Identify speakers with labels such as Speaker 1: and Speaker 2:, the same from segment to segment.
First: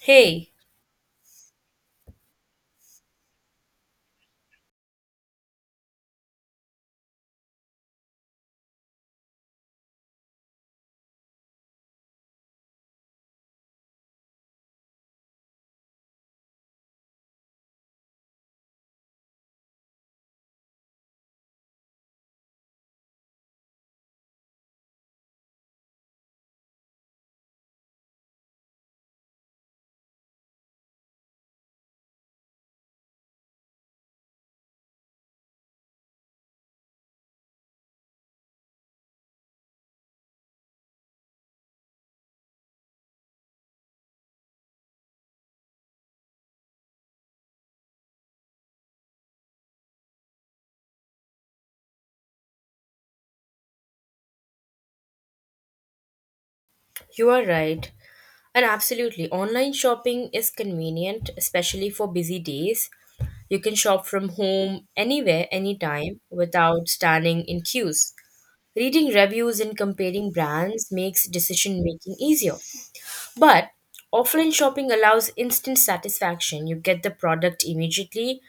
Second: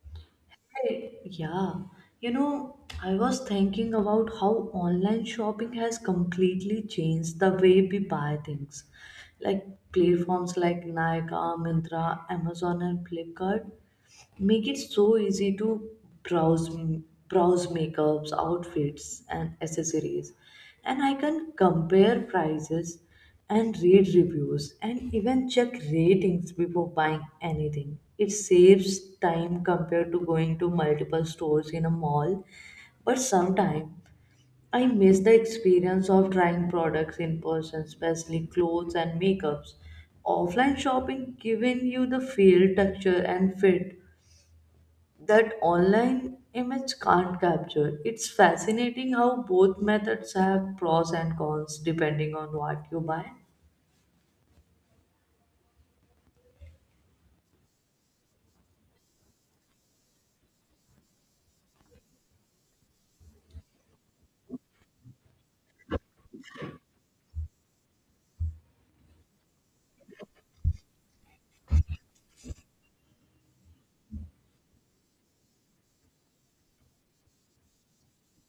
Speaker 1: Hey,
Speaker 2: Hey, Yeah, you know, I was thinking about how online shopping has completely changed the way we buy things. Like platforms like Nykaa, Myntra, Amazon, and Flipkart make it so easy to browse browse makeups, outfits, and accessories, and I can compare prices and read reviews and even check ratings before buying anything. It saves time compared to going to multiple stores in a mall. But sometimes I miss the experience of trying products in person, especially clothes and makeups. Offline shopping giving you the feel, texture, and fit that online image can't capture. It's fascinating how both methods have pros and cons depending on what you buy.
Speaker 1: you are right. And absolutely, online shopping is convenient, especially for busy days. You can shop from home, anywhere, anytime, without standing in queues. Reading reviews and comparing brands makes decision making easier. But offline shopping allows instant satisfaction. You get the product immediately.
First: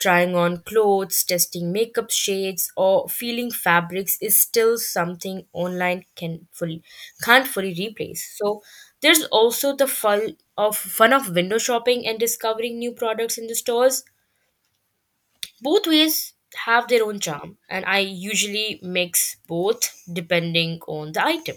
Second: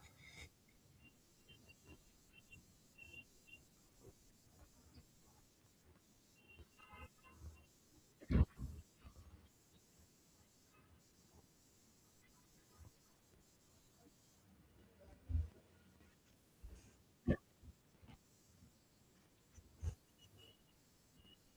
Speaker 1: Trying on clothes, testing makeup shades, or feeling fabrics is still something online can't fully replace. So there's also the fun of window shopping and discovering new products in the stores. Both ways have their own charm, and I usually mix both depending on the item.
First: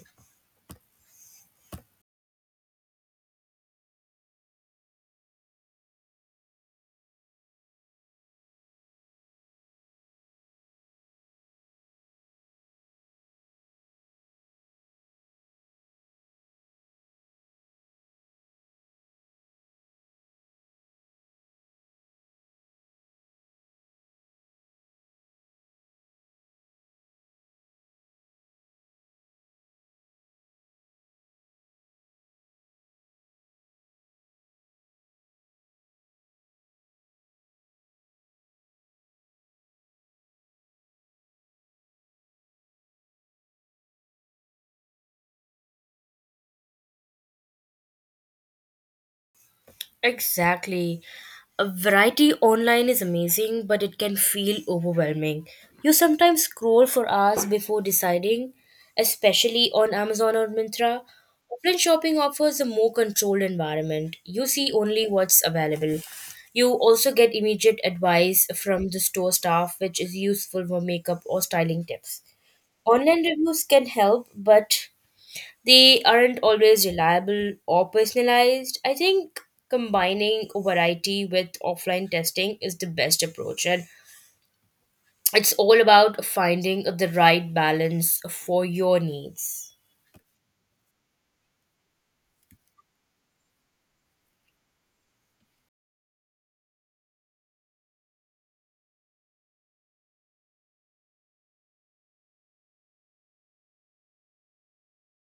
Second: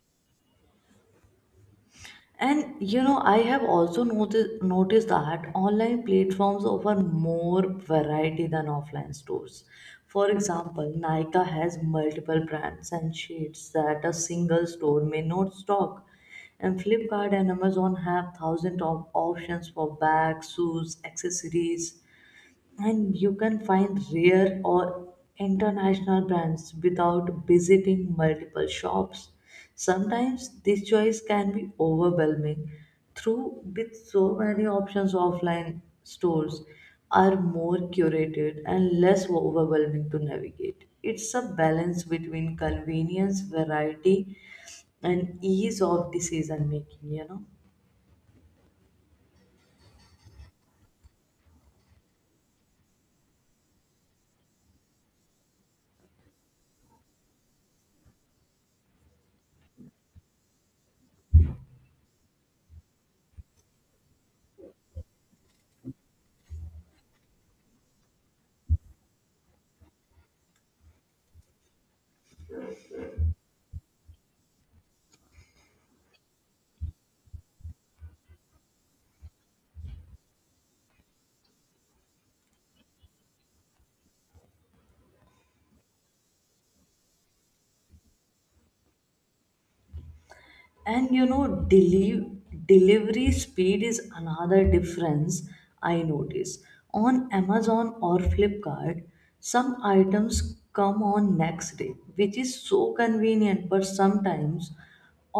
Speaker 2: And you know, I have also noticed that online platforms offer more variety than offline stores. For example, Nika has multiple brands and shades that a single store may not stock. And Flipkart and Amazon have thousands of options for bags, shoes, accessories, and you can find rare or international brands without visiting multiple shops. Sometimes this choice can be overwhelming. Through with so many options, offline stores are more curated and less overwhelming to navigate. It's a balance between convenience, variety, and ease of decision making, you know.
Speaker 1: Exactly. A variety online is amazing, but it can feel overwhelming. You sometimes scroll for hours before deciding, especially on Amazon or Mintra. Offline shopping offers a more controlled environment. You see only what's available. You also get immediate advice from the store staff, which is useful for makeup or styling tips. Online reviews can help, but they aren't always reliable or personalized. I think combining variety with offline testing is the best approach, and it's all about finding the right balance for your needs.
Speaker 2: And you know, delivery speed is another difference I notice. On Amazon or Flipkart, some items come on next day, which is so convenient, but sometimes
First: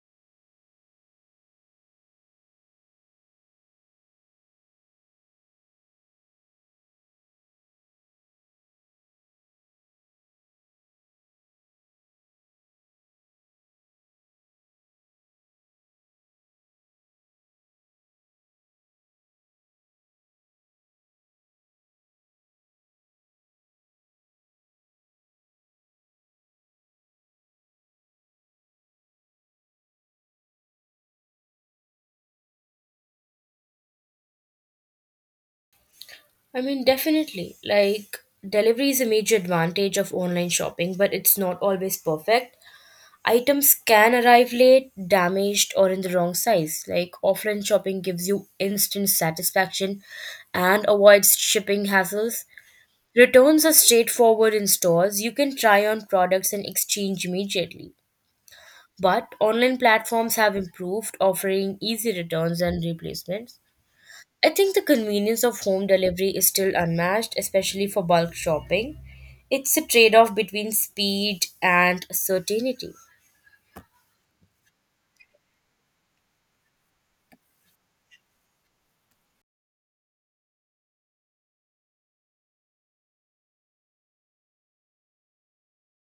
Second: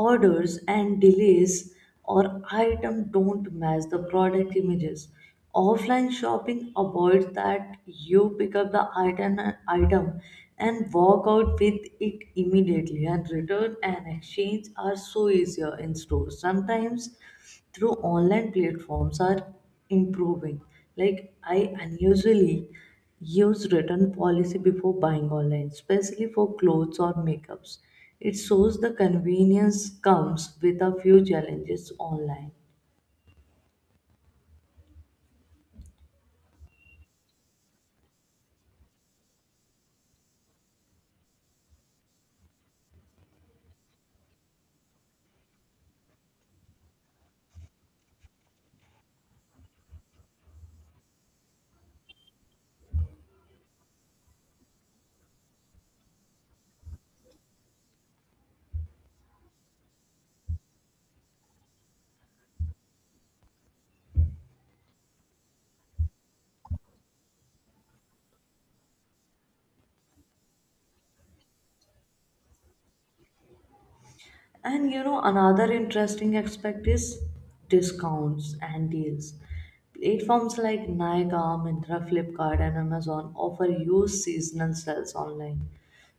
Speaker 2: orders and delays or item don't match the product images. Offline shopping avoids that. You pick up the item and walk out with it immediately, and return and exchange are so easier in stores. Sometimes through online platforms are improving, like I unusually use return policy before buying online, especially for clothes or makeups. It shows the convenience comes with a few challenges online.
Speaker 1: I mean, definitely, like delivery is a major advantage of online shopping, but it's not always perfect. Items can arrive late, damaged, or in the wrong size. Like offline shopping gives you instant satisfaction and avoids shipping hassles. Returns are straightforward in stores. You can try on products and exchange immediately. But online platforms have improved, offering easy returns and replacements. I think the convenience of home delivery is still unmatched, especially for bulk shopping. It's a trade off between speed and certainty.
Speaker 2: And you know, another interesting aspect is discounts and deals. Platforms like Nykaa, Myntra, Flipkart, and Amazon offer you seasonal sales online.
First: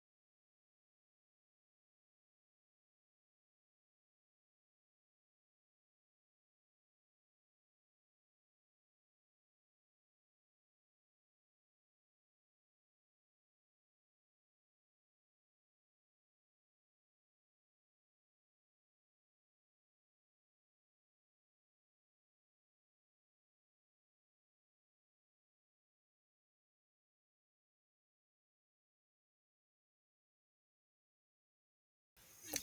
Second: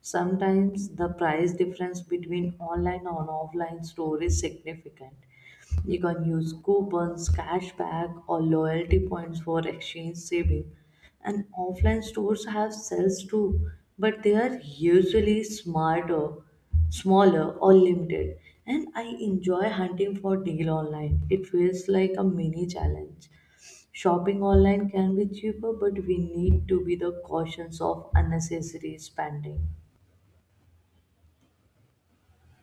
Speaker 2: Sometimes the price difference between online and offline store is significant. You can use coupons, cashback, or loyalty points for exchange saving. And offline stores have sales too, but they are usually smaller, or limited. And I enjoy hunting for deal online. It feels like a mini challenge. Shopping online can be cheaper, but we need to be the cautious of unnecessary spending.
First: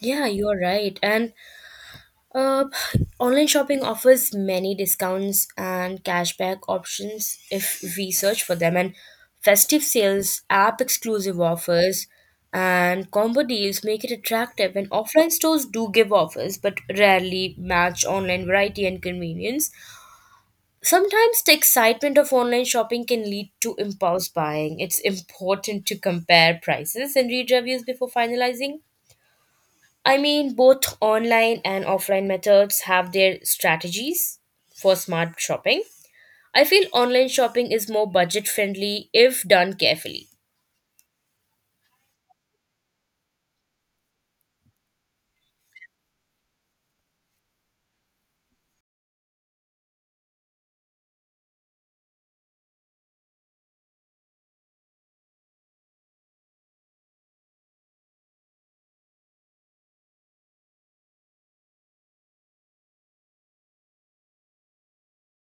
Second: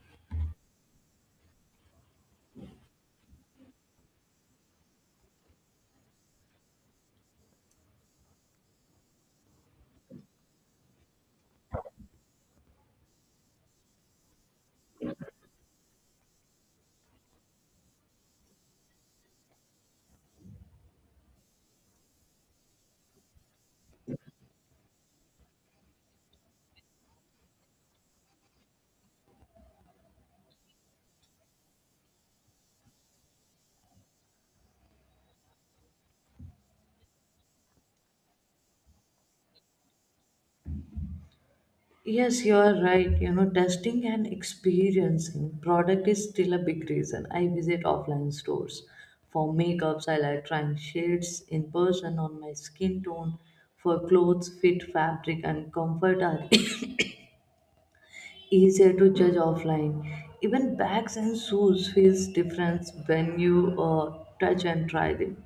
Speaker 1: Yeah, you're right. And Uh, online shopping offers many discounts and cashback options if we search for them, and festive sales, app exclusive offers, and combo deals make it attractive. And offline stores do give offers, but rarely match online variety and convenience. Sometimes the excitement of online shopping can lead to impulse buying. It's important to compare prices and read reviews before finalizing. I mean, both online and offline methods have their strategies for smart shopping. I feel online shopping is more budget friendly if done carefully.
Speaker 2: Yes, you are right. You know, testing and experiencing product is still a big reason I visit offline stores for makeups. I like trying shades in person on my skin tone. For clothes, fit, fabric, and comfort are easier to judge offline. Even bags and shoes feels different when you touch and try them.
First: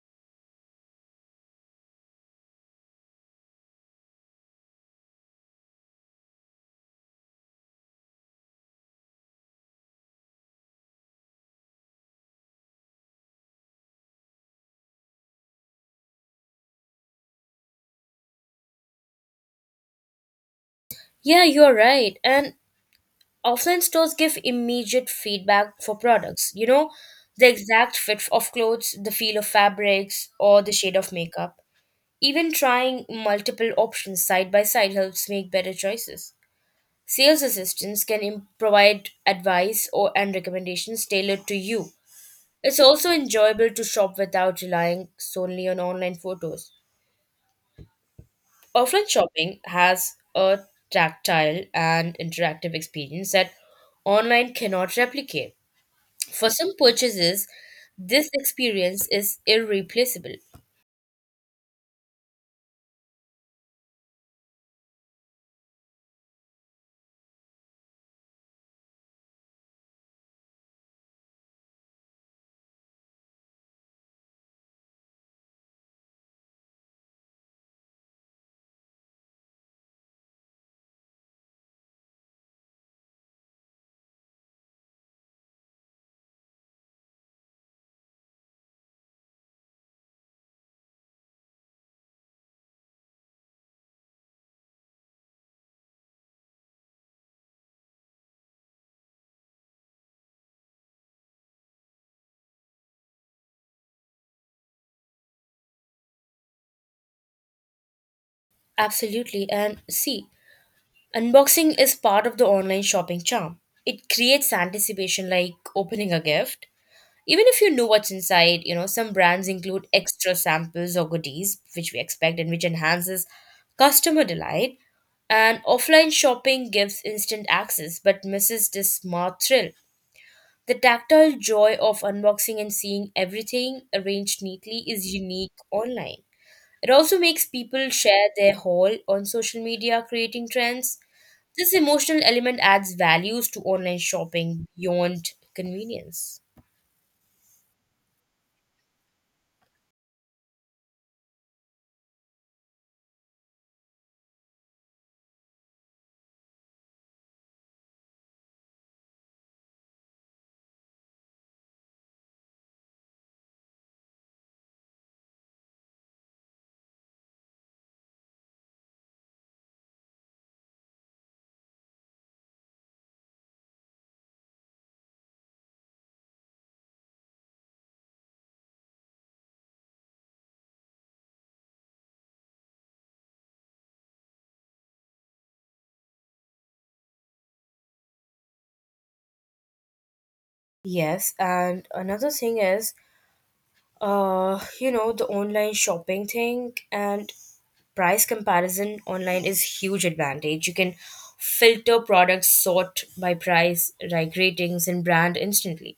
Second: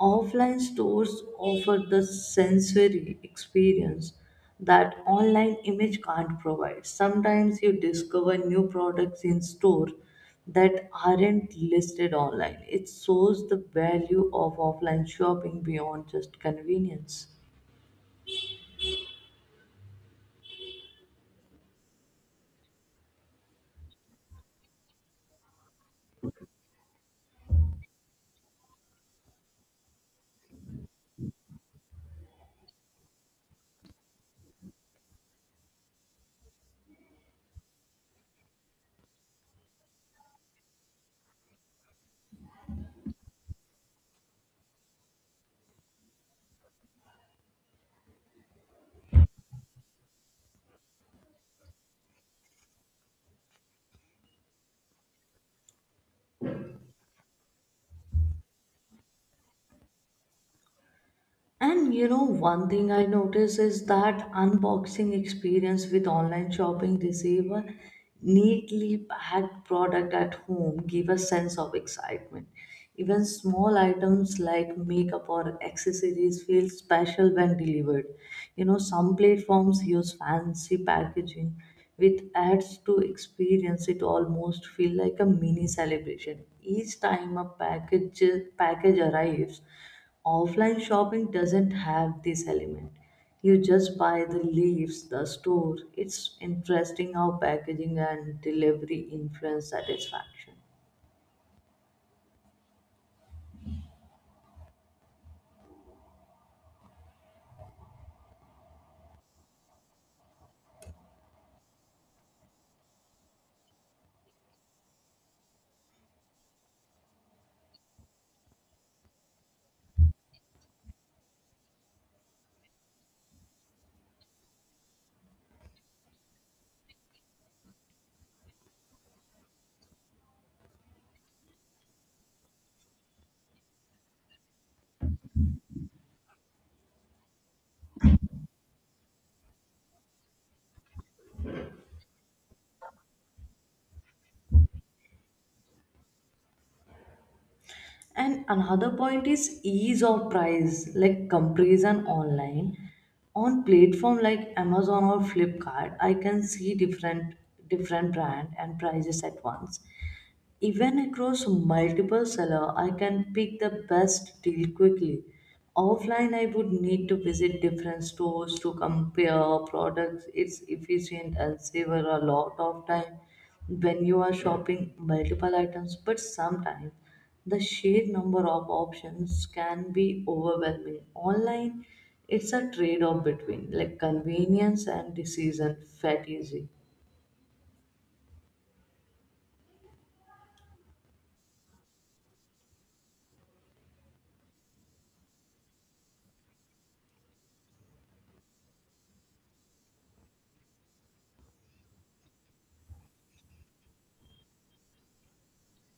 Speaker 2: Offline stores offer the sensory experience that online image can't provide. Sometimes you discover new products in store that aren't listed online. It shows the value of offline shopping beyond just convenience.
Speaker 1: Yeah, you're right. And offline stores give immediate feedback for products. You know, the exact fit of clothes, the feel of fabrics, or the shade of makeup. Even trying multiple options side by side helps make better choices. Sales assistants can provide advice or and recommendations tailored to you. It's also enjoyable to shop without relying solely on online photos. Offline shopping has a tactile and interactive experience that online cannot replicate. For some purchases, this experience is irreplaceable.
Speaker 2: And you know, one thing I notice is that unboxing experience with online shopping, receive neatly packed product at home, give a sense of excitement. Even small items like makeup or accessories feel special when delivered. You know, some platforms use fancy packaging, which adds to experience. It almost feel like a mini celebration each time a package arrives. Offline shopping doesn't have this element. You just buy the leaves, the store. It's interesting how packaging and delivery influence satisfaction.
Speaker 1: Absolutely, and see, unboxing is part of the online shopping charm. It creates anticipation like opening a gift. Even if you know what's inside, you know, some brands include extra samples or goodies, which we expect and which enhances customer delight. And offline shopping gives instant access but misses the smart thrill. The tactile joy of unboxing and seeing everything arranged neatly is unique online. It also makes people share their haul on social media, creating trends. This emotional element adds values to online shopping beyond convenience.
Speaker 2: And another point is ease of price, like comparison online. On platform like Amazon or Flipkart, I can see different brand and prices at once. Even across multiple sellers, I can pick the best deal quickly. Offline, I would need to visit different stores to compare products. It's efficient and save a lot of time when you are shopping multiple items, but sometimes the sheer number of options can be overwhelming online. It's a trade off between like convenience and decision fatigue.
Speaker 1: Yes, and another thing is, you know, the online shopping thing and price comparison online is huge advantage. You can filter products sort by price, like ratings and brand instantly.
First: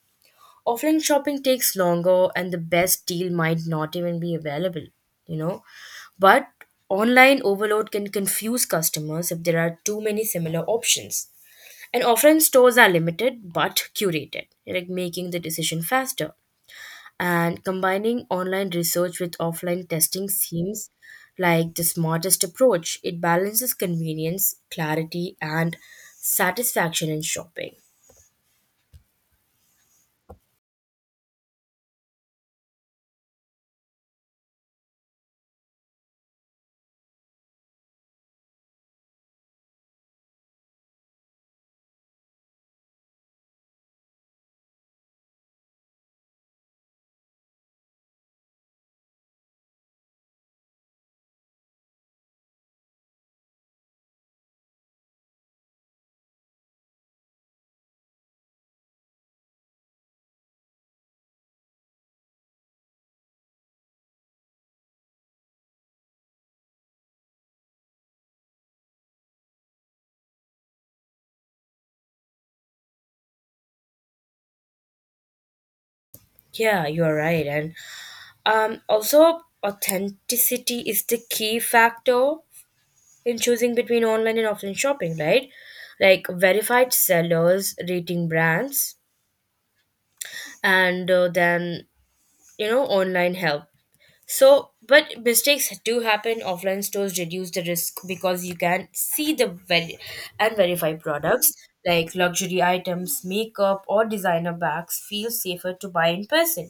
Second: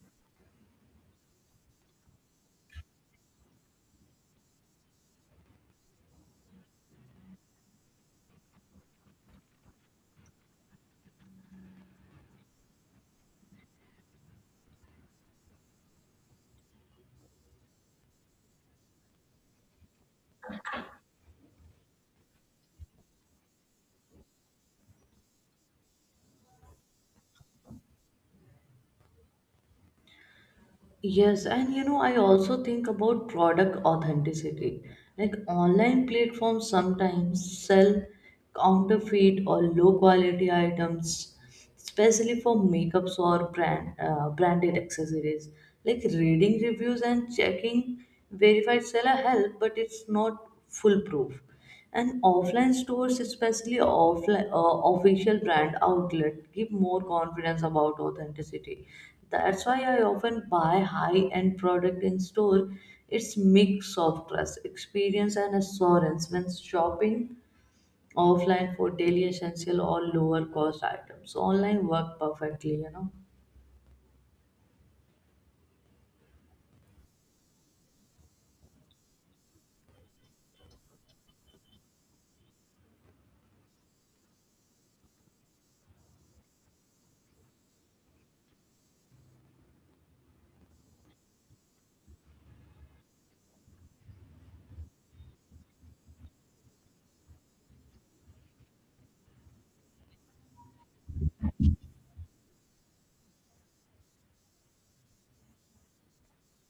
Speaker 1: Offline shopping takes longer and the best deal might not even be available, you know. But online overload can confuse customers if there are too many similar options. And offline stores are limited but curated, like making the decision faster and combining online research with offline testing seems like the smartest approach. It balances convenience, clarity, and satisfaction in shopping.
Speaker 2: Yes, and you know, I also think about product authenticity. Like online platforms sometimes sell counterfeit or low quality items, especially for makeups or branded accessories. Like reading reviews and checking verified seller help, but it's not foolproof. And offline stores, especially offline official brand outlet, give more confidence about authenticity. That's why I often buy high-end product in store. It's mix of trust, experience, and assurance. When shopping offline for daily essential or lower cost items, online work perfectly, you know.
Speaker 1: Yeah, you are right. And also, authenticity is the key factor in choosing between online and offline shopping, right? Like verified sellers, rating brands, and then, you know, online help. So, but mistakes do happen. Offline stores reduce the risk because you can and verify products like luxury items, makeup, or designer bags feel safer to buy in person.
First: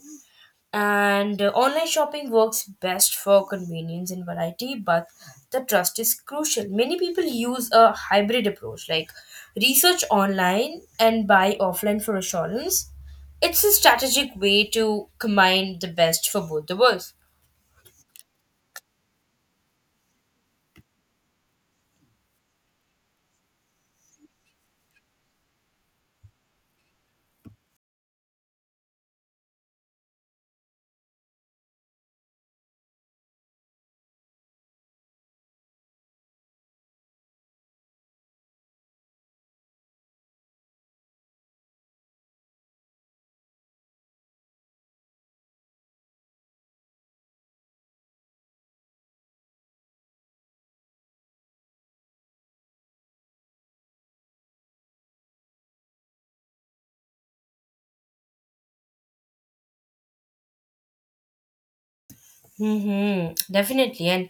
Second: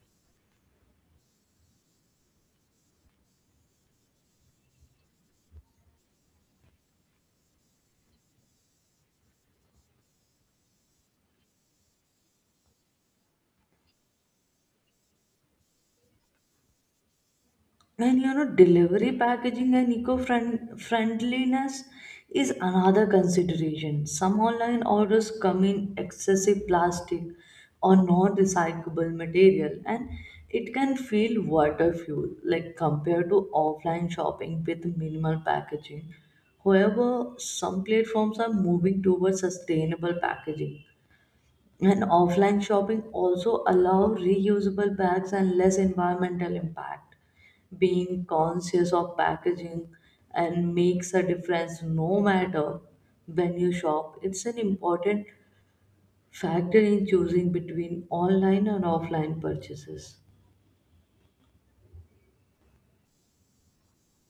Speaker 1: And online shopping works best for convenience and variety, but the trust is crucial. Many people use a hybrid approach like research online and buy offline for assurance. It's a strategic way to combine the best for both the worlds.
Speaker 2: And you know, delivery packaging and eco-friendliness is another consideration. Some online orders come in excessive plastic or non-recyclable material, and it can feel water fuel, like compared to offline shopping with minimal packaging. However, some platforms are moving towards sustainable packaging, and offline shopping also allow reusable bags and less environmental impact. Being conscious of packaging and makes a difference no matter when you shop. It's an important factor in choosing between online and offline purchases.
Speaker 1: Mm-hmm. Definitely. And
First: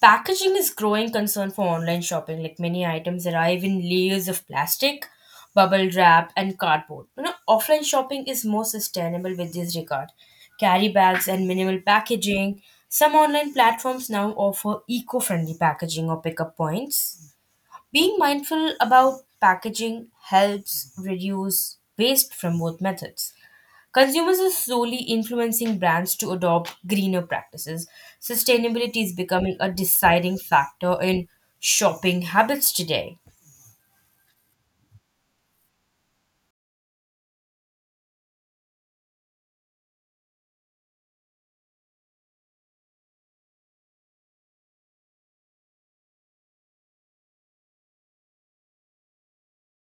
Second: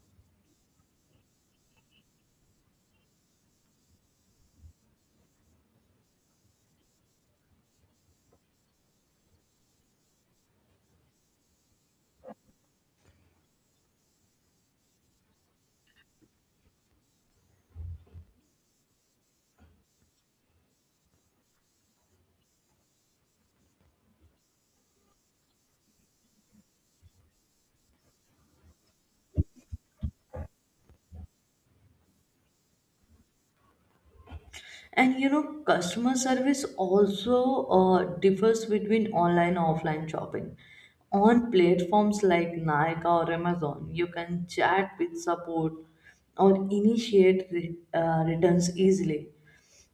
Speaker 1: packaging is growing concern for online shopping. Like many items arrive in layers of plastic, bubble wrap, and cardboard. You know, offline shopping is more sustainable with this regard. Carry bags and minimal packaging. Some online platforms now offer eco-friendly packaging or pickup points. Being mindful about packaging helps reduce waste from both methods. Consumers are slowly influencing brands to adopt greener practices. Sustainability is becoming a deciding factor in shopping habits today.
Speaker 2: And you know, customer service also differs between online and offline shopping. On platforms like Nike or Amazon, you can chat with support or initiate returns easily.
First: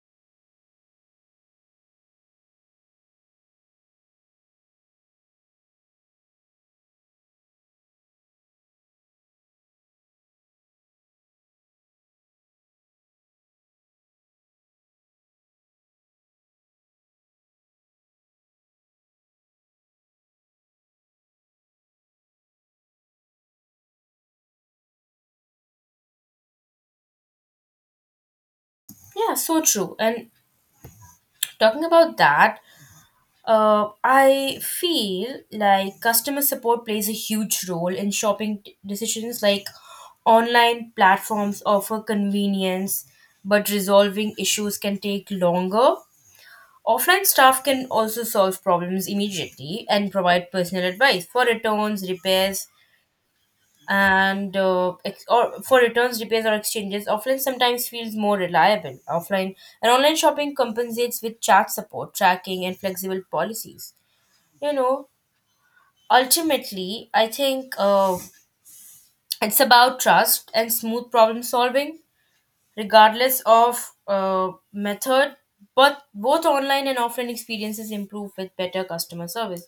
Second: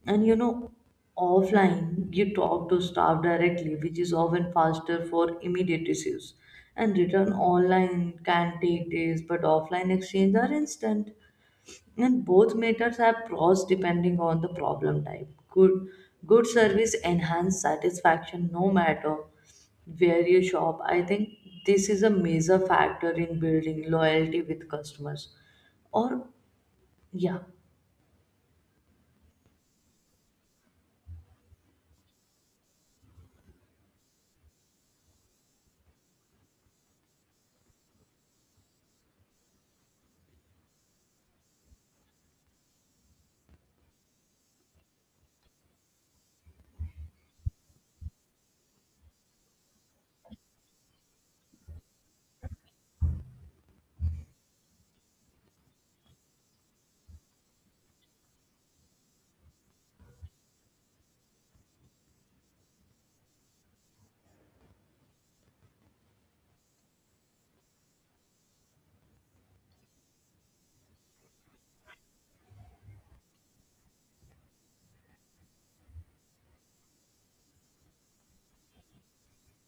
Speaker 2: And you know, offline, you talk to staff directly, which is often faster for immediate issues. And return online can take days, but offline exchange are instant. And both methods have pros depending on the problem type. Good service enhance satisfaction no matter where you shop. I think this is a major factor in building loyalty with customers. Or yeah.
Speaker 1: Yeah, so true. And talking about that, I feel like customer support plays a huge role in decisions. Like online platforms offer convenience, but resolving issues can take longer. Offline staff can also solve problems immediately and provide personal advice for returns, repairs, and or for returns, repairs, or exchanges. Offline sometimes feels more reliable. Offline and online shopping compensates with chat support, tracking, and flexible policies. You know, ultimately, I think it's about trust and smooth problem solving, regardless of method. But both online and offline experiences improve with better customer service.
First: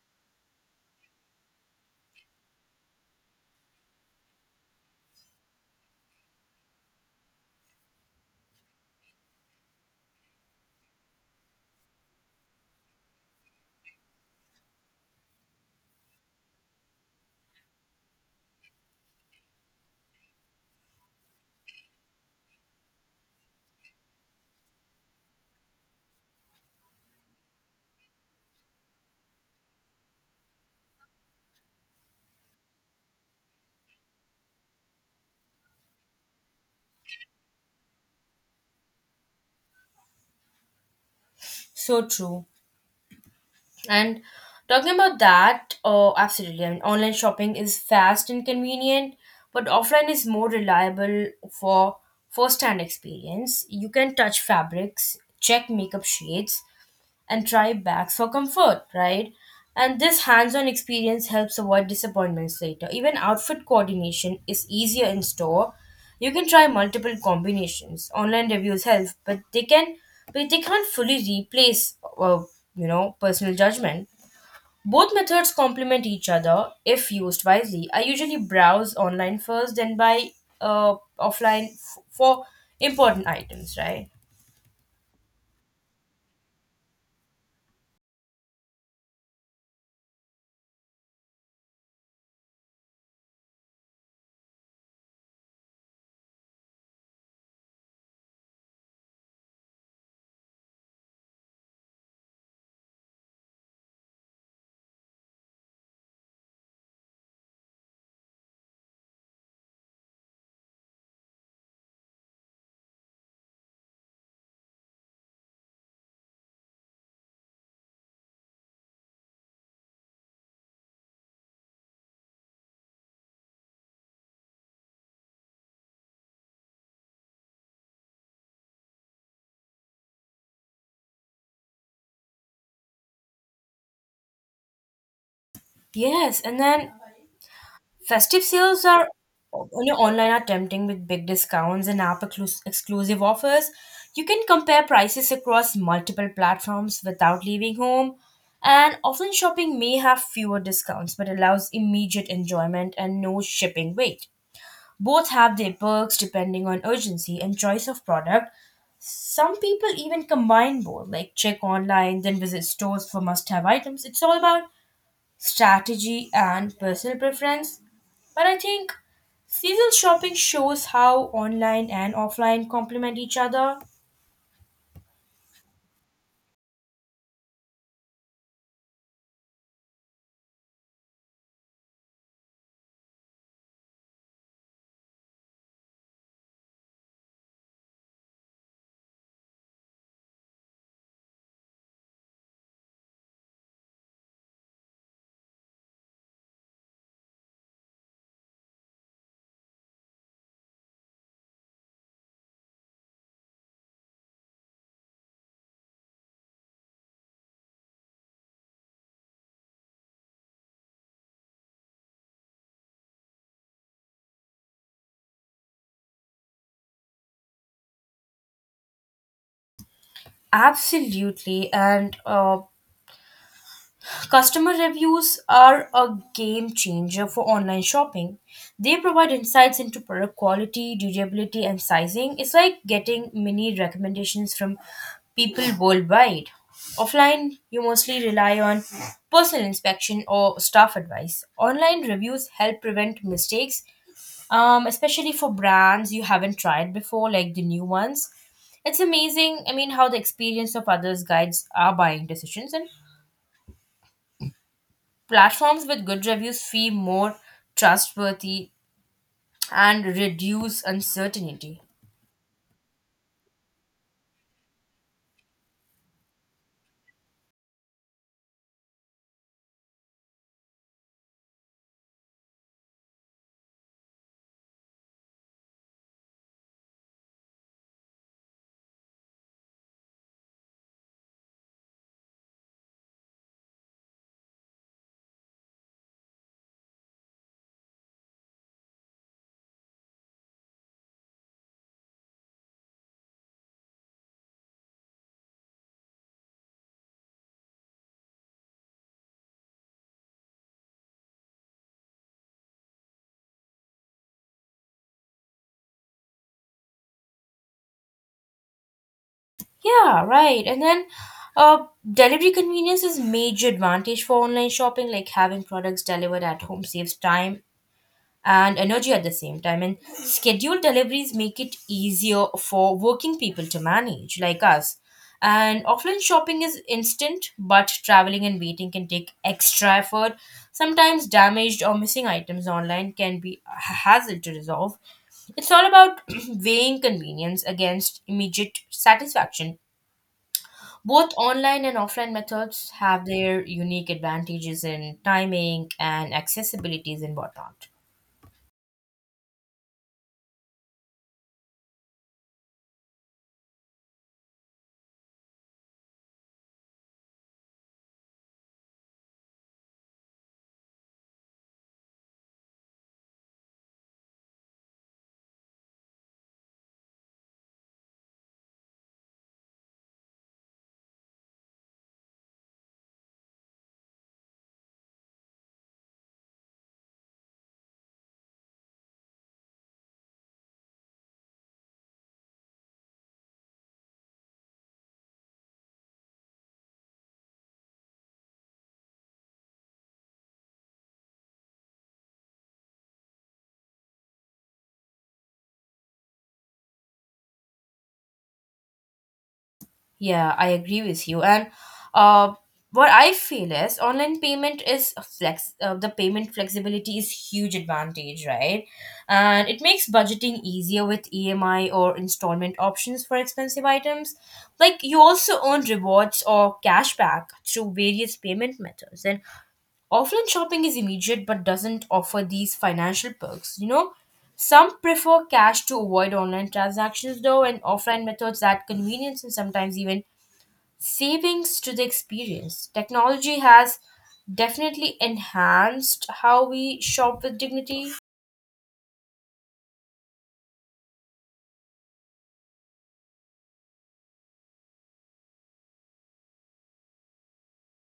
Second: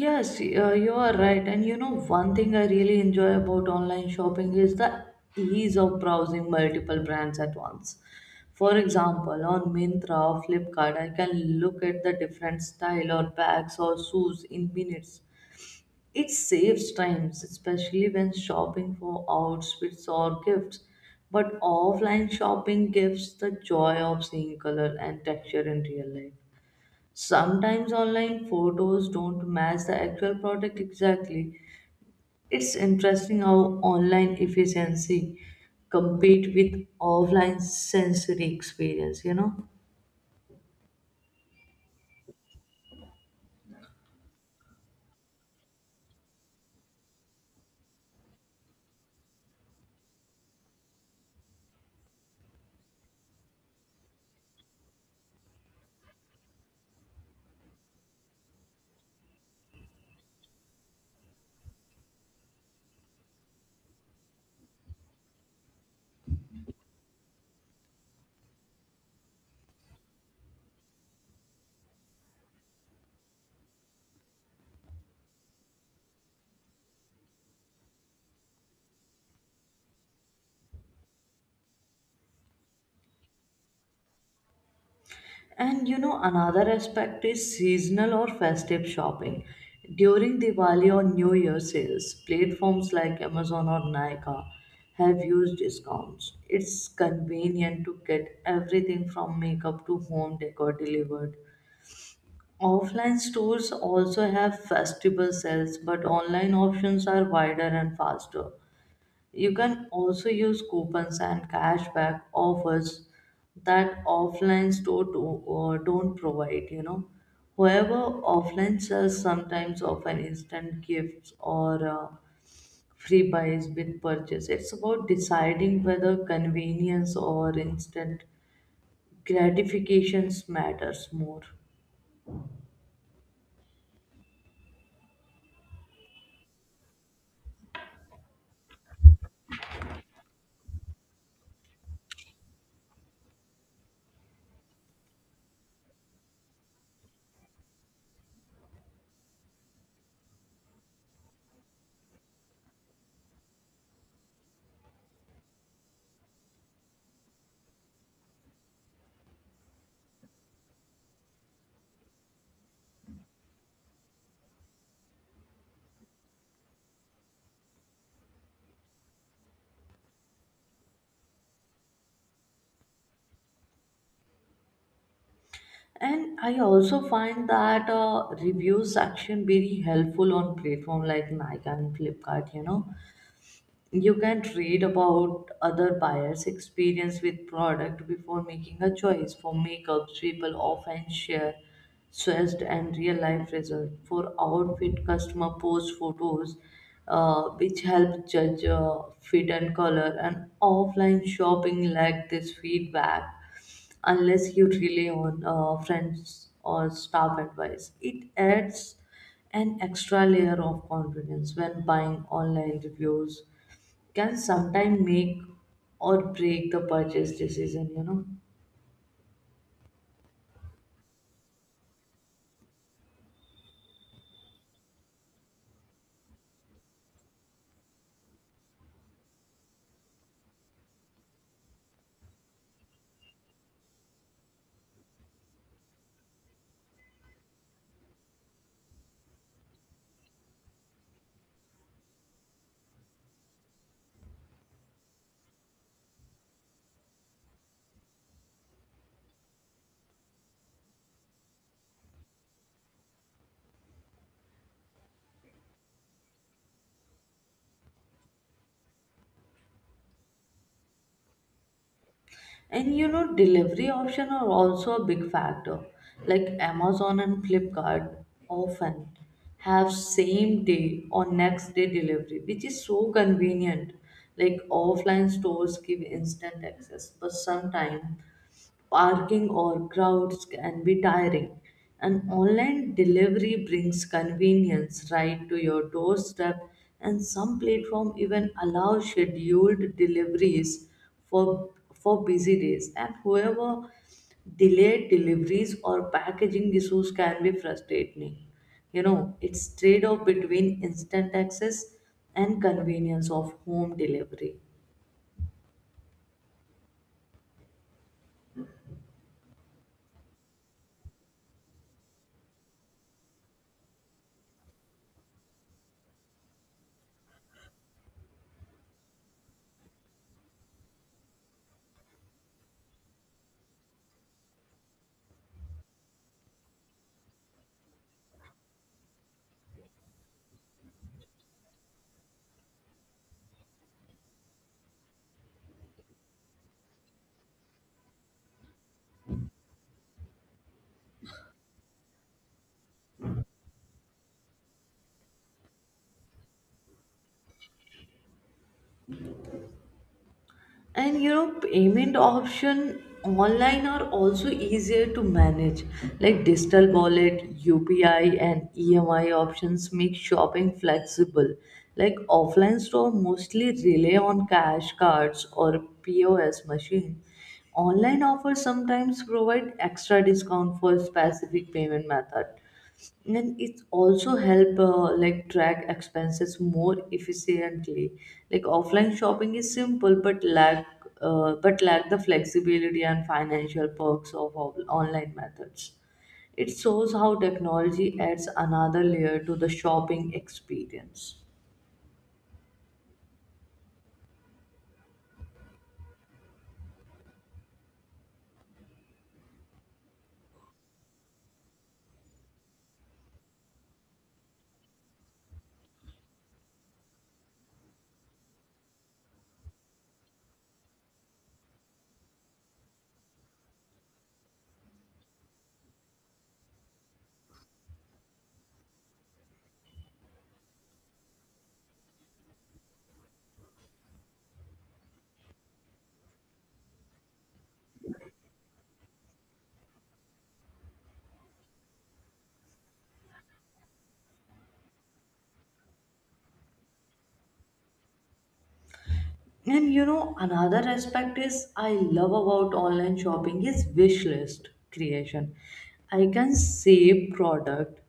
Speaker 2: Yes, you are right. And you know, one thing I really enjoy about online shopping is the ease of browsing multiple brands at once. For example, on Myntra or Flipkart, I can look at the different style or bags or shoes in minutes. It saves times, especially when shopping for outfits or gifts. But offline shopping gives the joy of seeing color and texture in real life. Sometimes online photos don't match the actual product exactly. It's interesting how online efficiency compete with offline sensory experience, you know.
Speaker 1: So true. And talking about that, oh, absolutely. I mean, online shopping is fast and convenient, but offline is more reliable for first hand experience. You can touch fabrics, check makeup shades, and try bags for comfort, right? And this hands on experience helps avoid disappointments later. Even outfit coordination is easier in store. You can try multiple combinations. Online reviews help, but they can't fully replace you know, personal judgment. Both methods complement each other if used wisely. I usually browse online first, then buy offline for important items, right?
Speaker 2: And you know, another aspect is seasonal or festive shopping. During Diwali or New Year sales, platforms like Amazon or Nykaa have used discounts. It's convenient to get everything from makeup to home decor delivered. Offline stores also have festival sales, but online options are wider and faster. You can also use coupons and cashback offers that offline store don't provide, you know. However, offline sales sometimes offer instant gifts or free buys with purchase. It's about deciding whether convenience or instant gratifications matters more.
Speaker 1: Yes, and then festive sales are, you know, online are tempting with big discounts and exclusive offers. You can compare prices across multiple platforms without leaving home. And offline shopping may have fewer discounts but allows immediate enjoyment and no shipping wait. Both have their perks depending on urgency and choice of product. Some people even combine both, like check online, then visit stores for must have items. It's all about strategy, and personal preference. But I think seasonal shopping shows how online and offline complement each other.
Speaker 2: And I also find that review section very helpful on platform like Nike and Flipkart. You know, you can read about other buyers' experience with product before making a choice. For makeups, people often share stressed and real life result. For outfit, customer post photos, which help judge fit and color. And offline shopping like this feedback unless you rely on friends or staff advice. It adds an extra layer of confidence when buying online. Reviews can sometimes make or break the purchase decision, you know.
Speaker 1: Absolutely, and customer reviews are a game changer for online shopping. They provide insights into product quality, durability, and sizing. It's like getting mini recommendations from people worldwide. Offline, you mostly rely on personal inspection or staff advice. Online reviews help prevent mistakes, especially for brands you haven't tried before, like the new ones. It's amazing, I mean, how the experience of others guides our buying decisions. And platforms with good reviews feel more trustworthy and reduce uncertainty.
Speaker 2: And you know, delivery option are also a big factor. Like Amazon and Flipkart often have same day or next day delivery, which is so convenient. Like offline stores give instant access, but sometimes parking or crowds can be tiring. And online delivery brings convenience right to your doorstep, and some platform even allow scheduled deliveries for busy days. And whoever delayed deliveries or packaging issues can be frustrating. You know, it's trade-off between instant access and convenience of home delivery.
Speaker 1: Yeah, right. And then delivery convenience is major advantage for online shopping, like having products delivered at home saves time and energy at the same time. And scheduled deliveries make it easier for working people to manage, like us. And offline shopping is instant, but traveling and waiting can take extra effort. Sometimes damaged or missing items online can be a hassle to resolve. It's all about weighing convenience against immediate satisfaction. Both online and offline methods have their unique advantages in timing and accessibilities and whatnot.
Speaker 2: And you know, payment option online are also easier to manage. Like digital wallet, UPI, and EMI options make shopping flexible. Like offline store mostly rely on cash cards or POS machine. Online offers sometimes provide extra discount for specific payment method, and it also help like track expenses more efficiently. Like offline shopping is simple but lack the flexibility and financial perks of online methods. It shows how technology adds another layer to the shopping experience.
Speaker 1: Yeah, I agree with you. And uh, what I feel is online payment is a flex. The payment flexibility is huge advantage, right? And it makes budgeting easier with EMI or installment options for expensive items. Like you also earn rewards or cashback through various payment methods. And offline shopping is immediate but doesn't offer these financial perks. You know, some prefer cash to avoid online transactions though, and offline methods add convenience and sometimes even savings to the experience. Technology has definitely enhanced how we shop with dignity.
Speaker 2: And you know, another aspect is I love about online shopping is wish list creation. I can save product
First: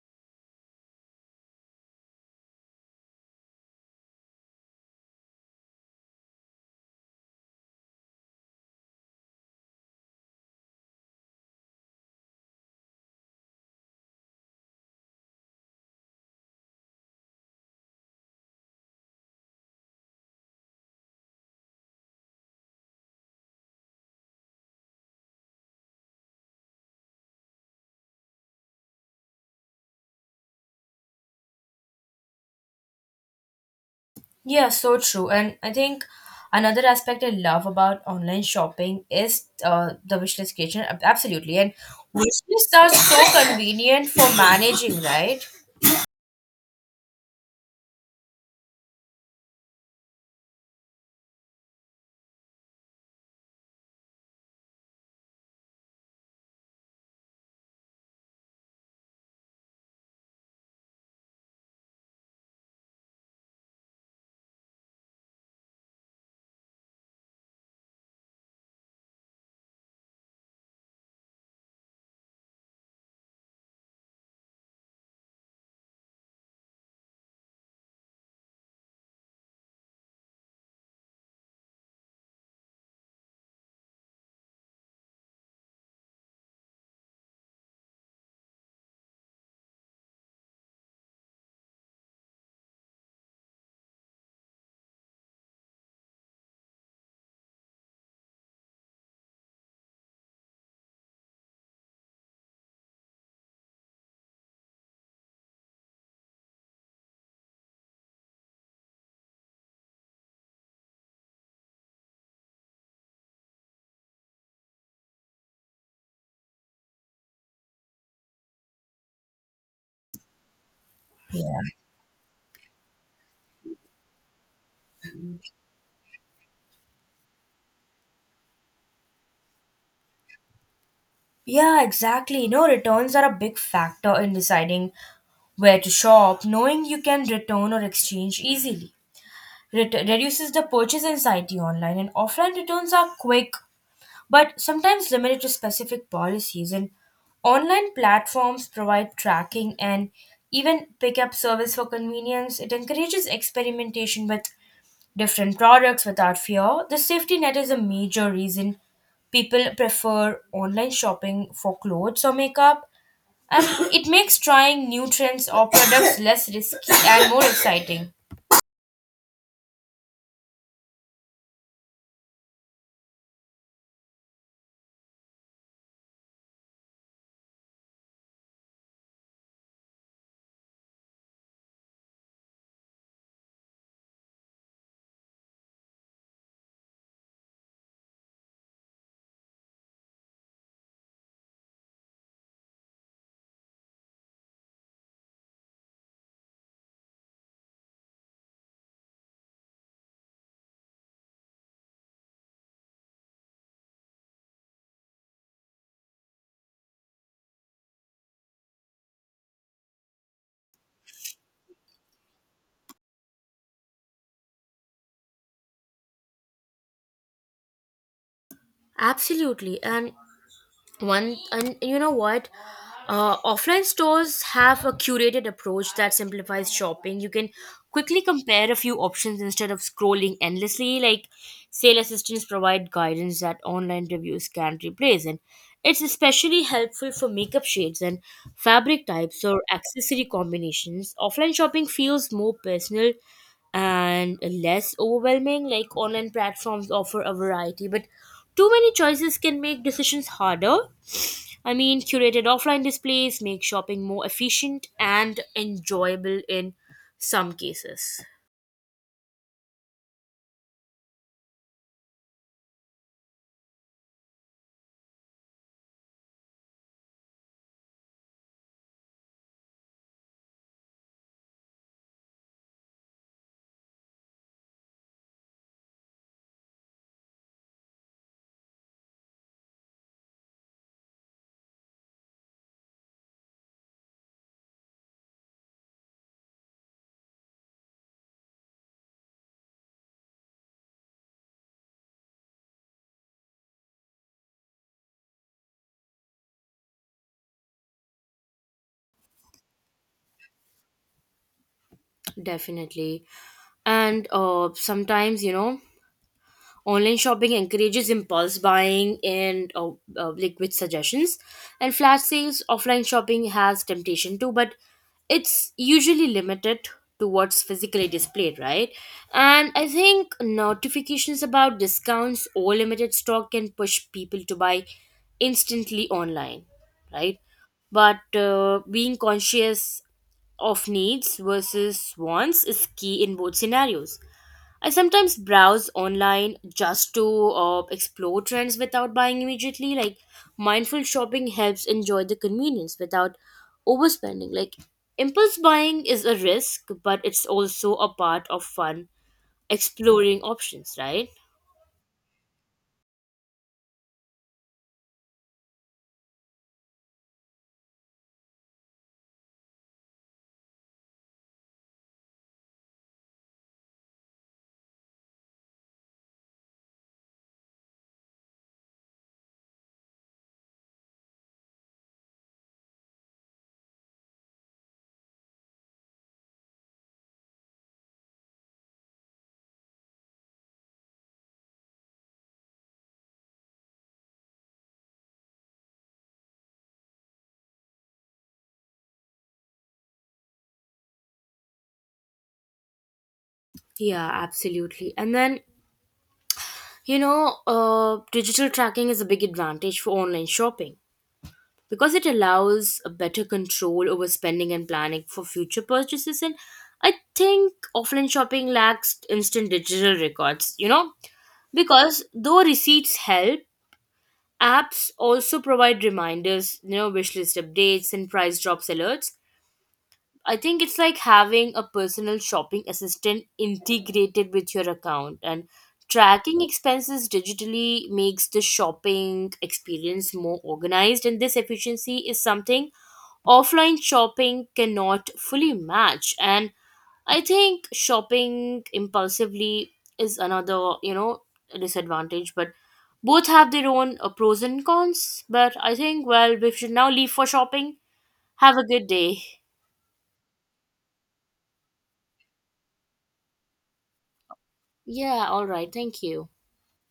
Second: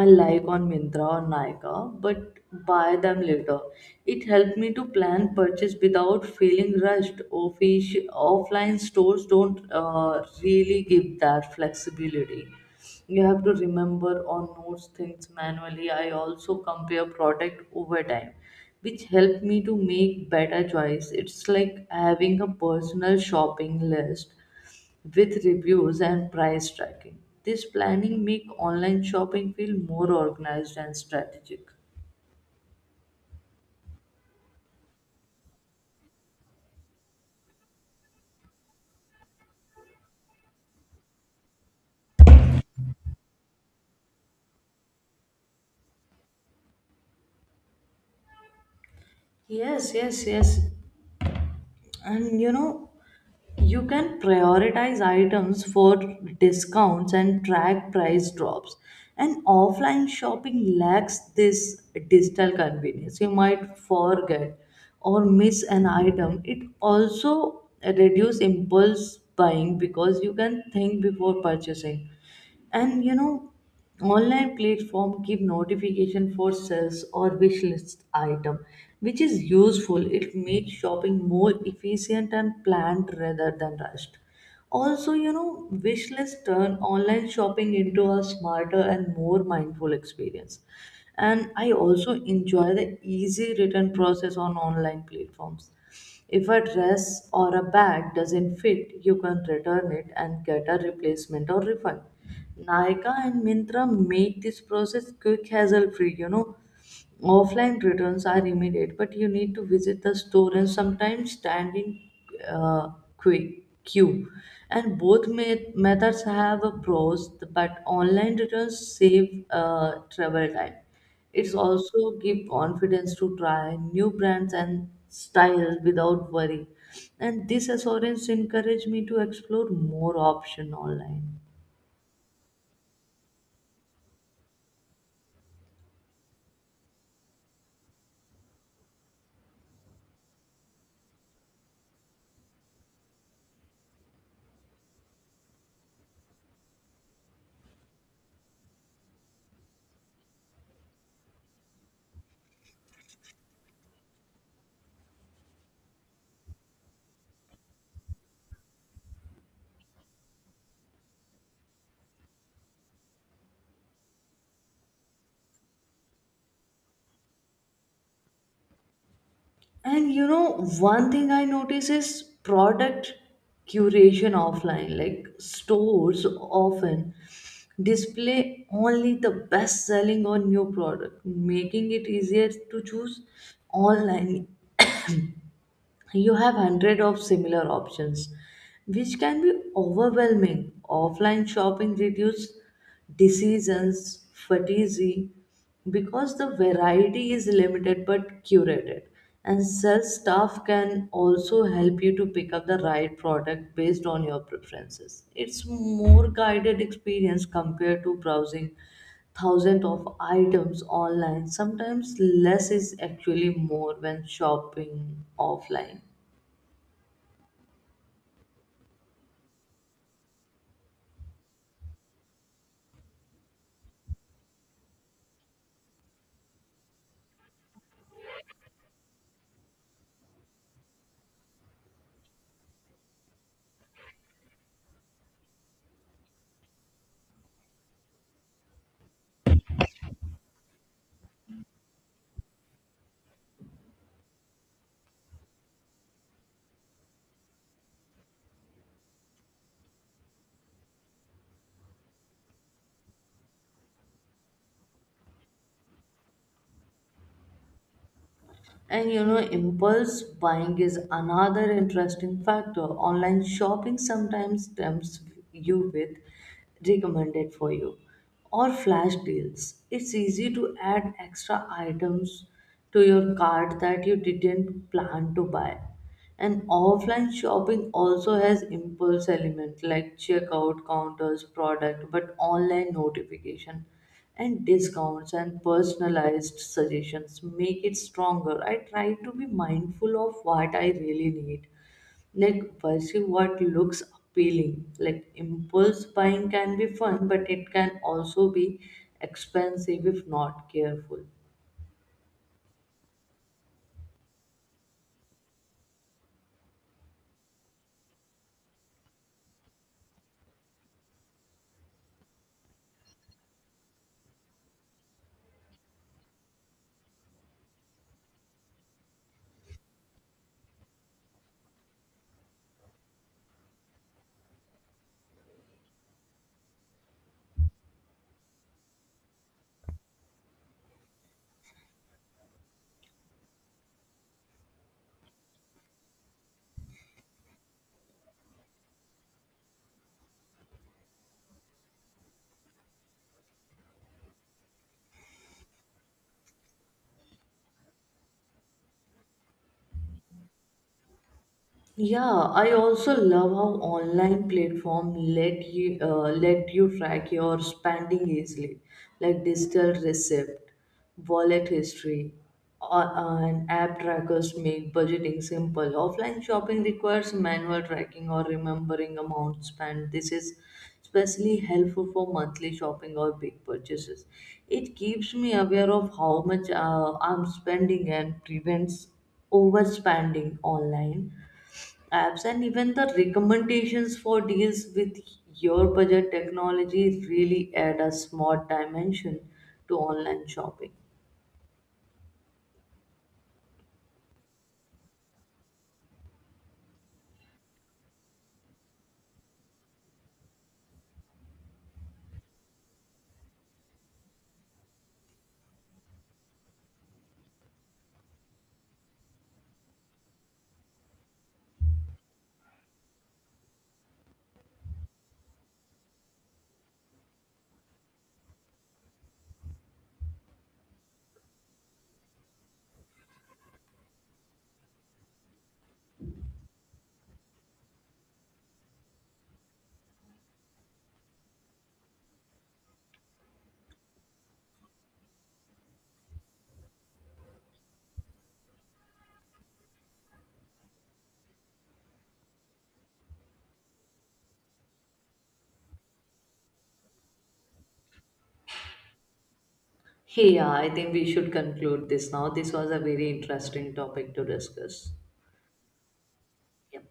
Speaker 2: I like on Mintra or Nykaa, but buy them later. It helped me to plan purchase without feeling rushed. Offline stores don't really give that flexibility. You have to remember or notes things manually. I also compare product over time, which helped me to make better choice. It's like having a personal shopping list with reviews and price tracking. This planning make online shopping feel more organized and strategic.
Speaker 1: Yeah, so true. And I think another aspect I love about online shopping is the wishlist creation. Absolutely. And wishlists are so convenient for managing, right?
Speaker 2: Yes, yes, yes. And you know, you can prioritize items for discounts and track price drops. And offline shopping lacks this digital convenience. You might forget or miss an item. It also reduces impulse buying because you can think before purchasing. And you know, online platform give notification for sales or wish list item, which is useful. It makes shopping more efficient and planned rather than rushed. Also, you know, wish list turn online shopping into a smarter and more mindful experience. And I also enjoy the easy return process on online platforms. If a dress or a bag doesn't fit, you can return it and get a replacement or refund. Nykaa and Mintra make this process quick, hassle free. You know, offline returns are immediate, but you need to visit the store and sometimes stand in uh, queue. And both methods have a pros, but online returns save travel time. It's also give confidence to try new brands and styles without worry. And this assurance encouraged me to explore more option online.
Speaker 1: Yeah, exactly. No, returns are a big factor in deciding where to shop, knowing you can return or exchange easily. Reduces the purchase anxiety online, and offline returns are quick but sometimes limited to specific policies. And online platforms provide tracking and even pickup service for convenience. It encourages experimentation with different products without fear. The safety net is a major reason people prefer online shopping for clothes or makeup, and it makes trying new trends or products less risky and more exciting.
Speaker 2: And you know, one thing I notice is product curation offline. Like stores often display only the best selling or new product, making it easier to choose. Online you have hundred of similar options, which can be overwhelming. Offline shopping reduces decisions fatigue because the variety is limited but curated, and sales staff can also help you to pick up the right product based on your preferences. It's more guided experience compared to browsing thousands of items online. Sometimes less is actually more when shopping offline.
Speaker 1: Absolutely, and one, and you know what, offline stores have a curated approach that simplifies shopping. You can quickly compare a few options instead of scrolling endlessly. Like sale assistants provide guidance that online reviews can't replace, and it's especially helpful for makeup shades and fabric types or accessory combinations. Offline shopping feels more personal and less overwhelming. Like online platforms offer a variety, but too many choices can make decisions harder. I mean, curated offline displays make shopping more efficient and enjoyable in some cases.
Speaker 2: And you know, impulse buying is another interesting factor. Online shopping sometimes tempts you with recommended for you or flash deals. It's easy to add extra items to your cart that you didn't plan to buy. And offline shopping also has impulse element like checkout counters, product, but online notification and discounts and personalized suggestions make it stronger. I try to be mindful of what I really need, like pursue what looks appealing. Like impulse buying can be fun, but it can also be expensive if not careful.
Speaker 1: Definitely. And sometimes, you know, online shopping encourages impulse buying and liquid suggestions, and flash sales. Offline shopping has temptation too, but it's usually limited to what's physically displayed, right? And I think notifications about discounts or limited stock can push people to buy instantly online, right? But being conscious of needs versus wants is key in both scenarios. I sometimes browse online just to explore trends without buying immediately. Like mindful shopping helps enjoy the convenience without overspending. Like impulse buying is a risk, but it's also a part of fun exploring options, right?
Speaker 2: Yeah, I also love how online platform let you track your spending easily, like digital receipt, wallet history, or and app trackers make budgeting simple. Offline shopping requires manual tracking or remembering amount spent. This is especially helpful for monthly shopping or big purchases. It keeps me aware of how much I'm spending and prevents overspending. Online apps and even the recommendations for deals with your budget, technology really add a smart dimension to online shopping.
Speaker 1: Yeah, absolutely. And then, you know, digital tracking is a big advantage for online shopping, because it allows a better control over spending and planning for future purchases. And I think offline shopping lacks instant digital records, you know, because though receipts help, apps also provide reminders, you know, wish list updates and price drops alerts. I think it's like having a personal shopping assistant integrated with your account, and tracking expenses digitally makes the shopping experience more organized, and this efficiency is something offline shopping cannot fully match. And I think shopping impulsively is another, you know, disadvantage, but both have their own pros and cons. But I think, well, we should now leave for shopping. Have a good day.
Speaker 2: Hey, yeah, I think we should conclude this now. This was a very interesting topic to discuss.
Speaker 1: Yeah, all right, thank you.
Speaker 2: Yep.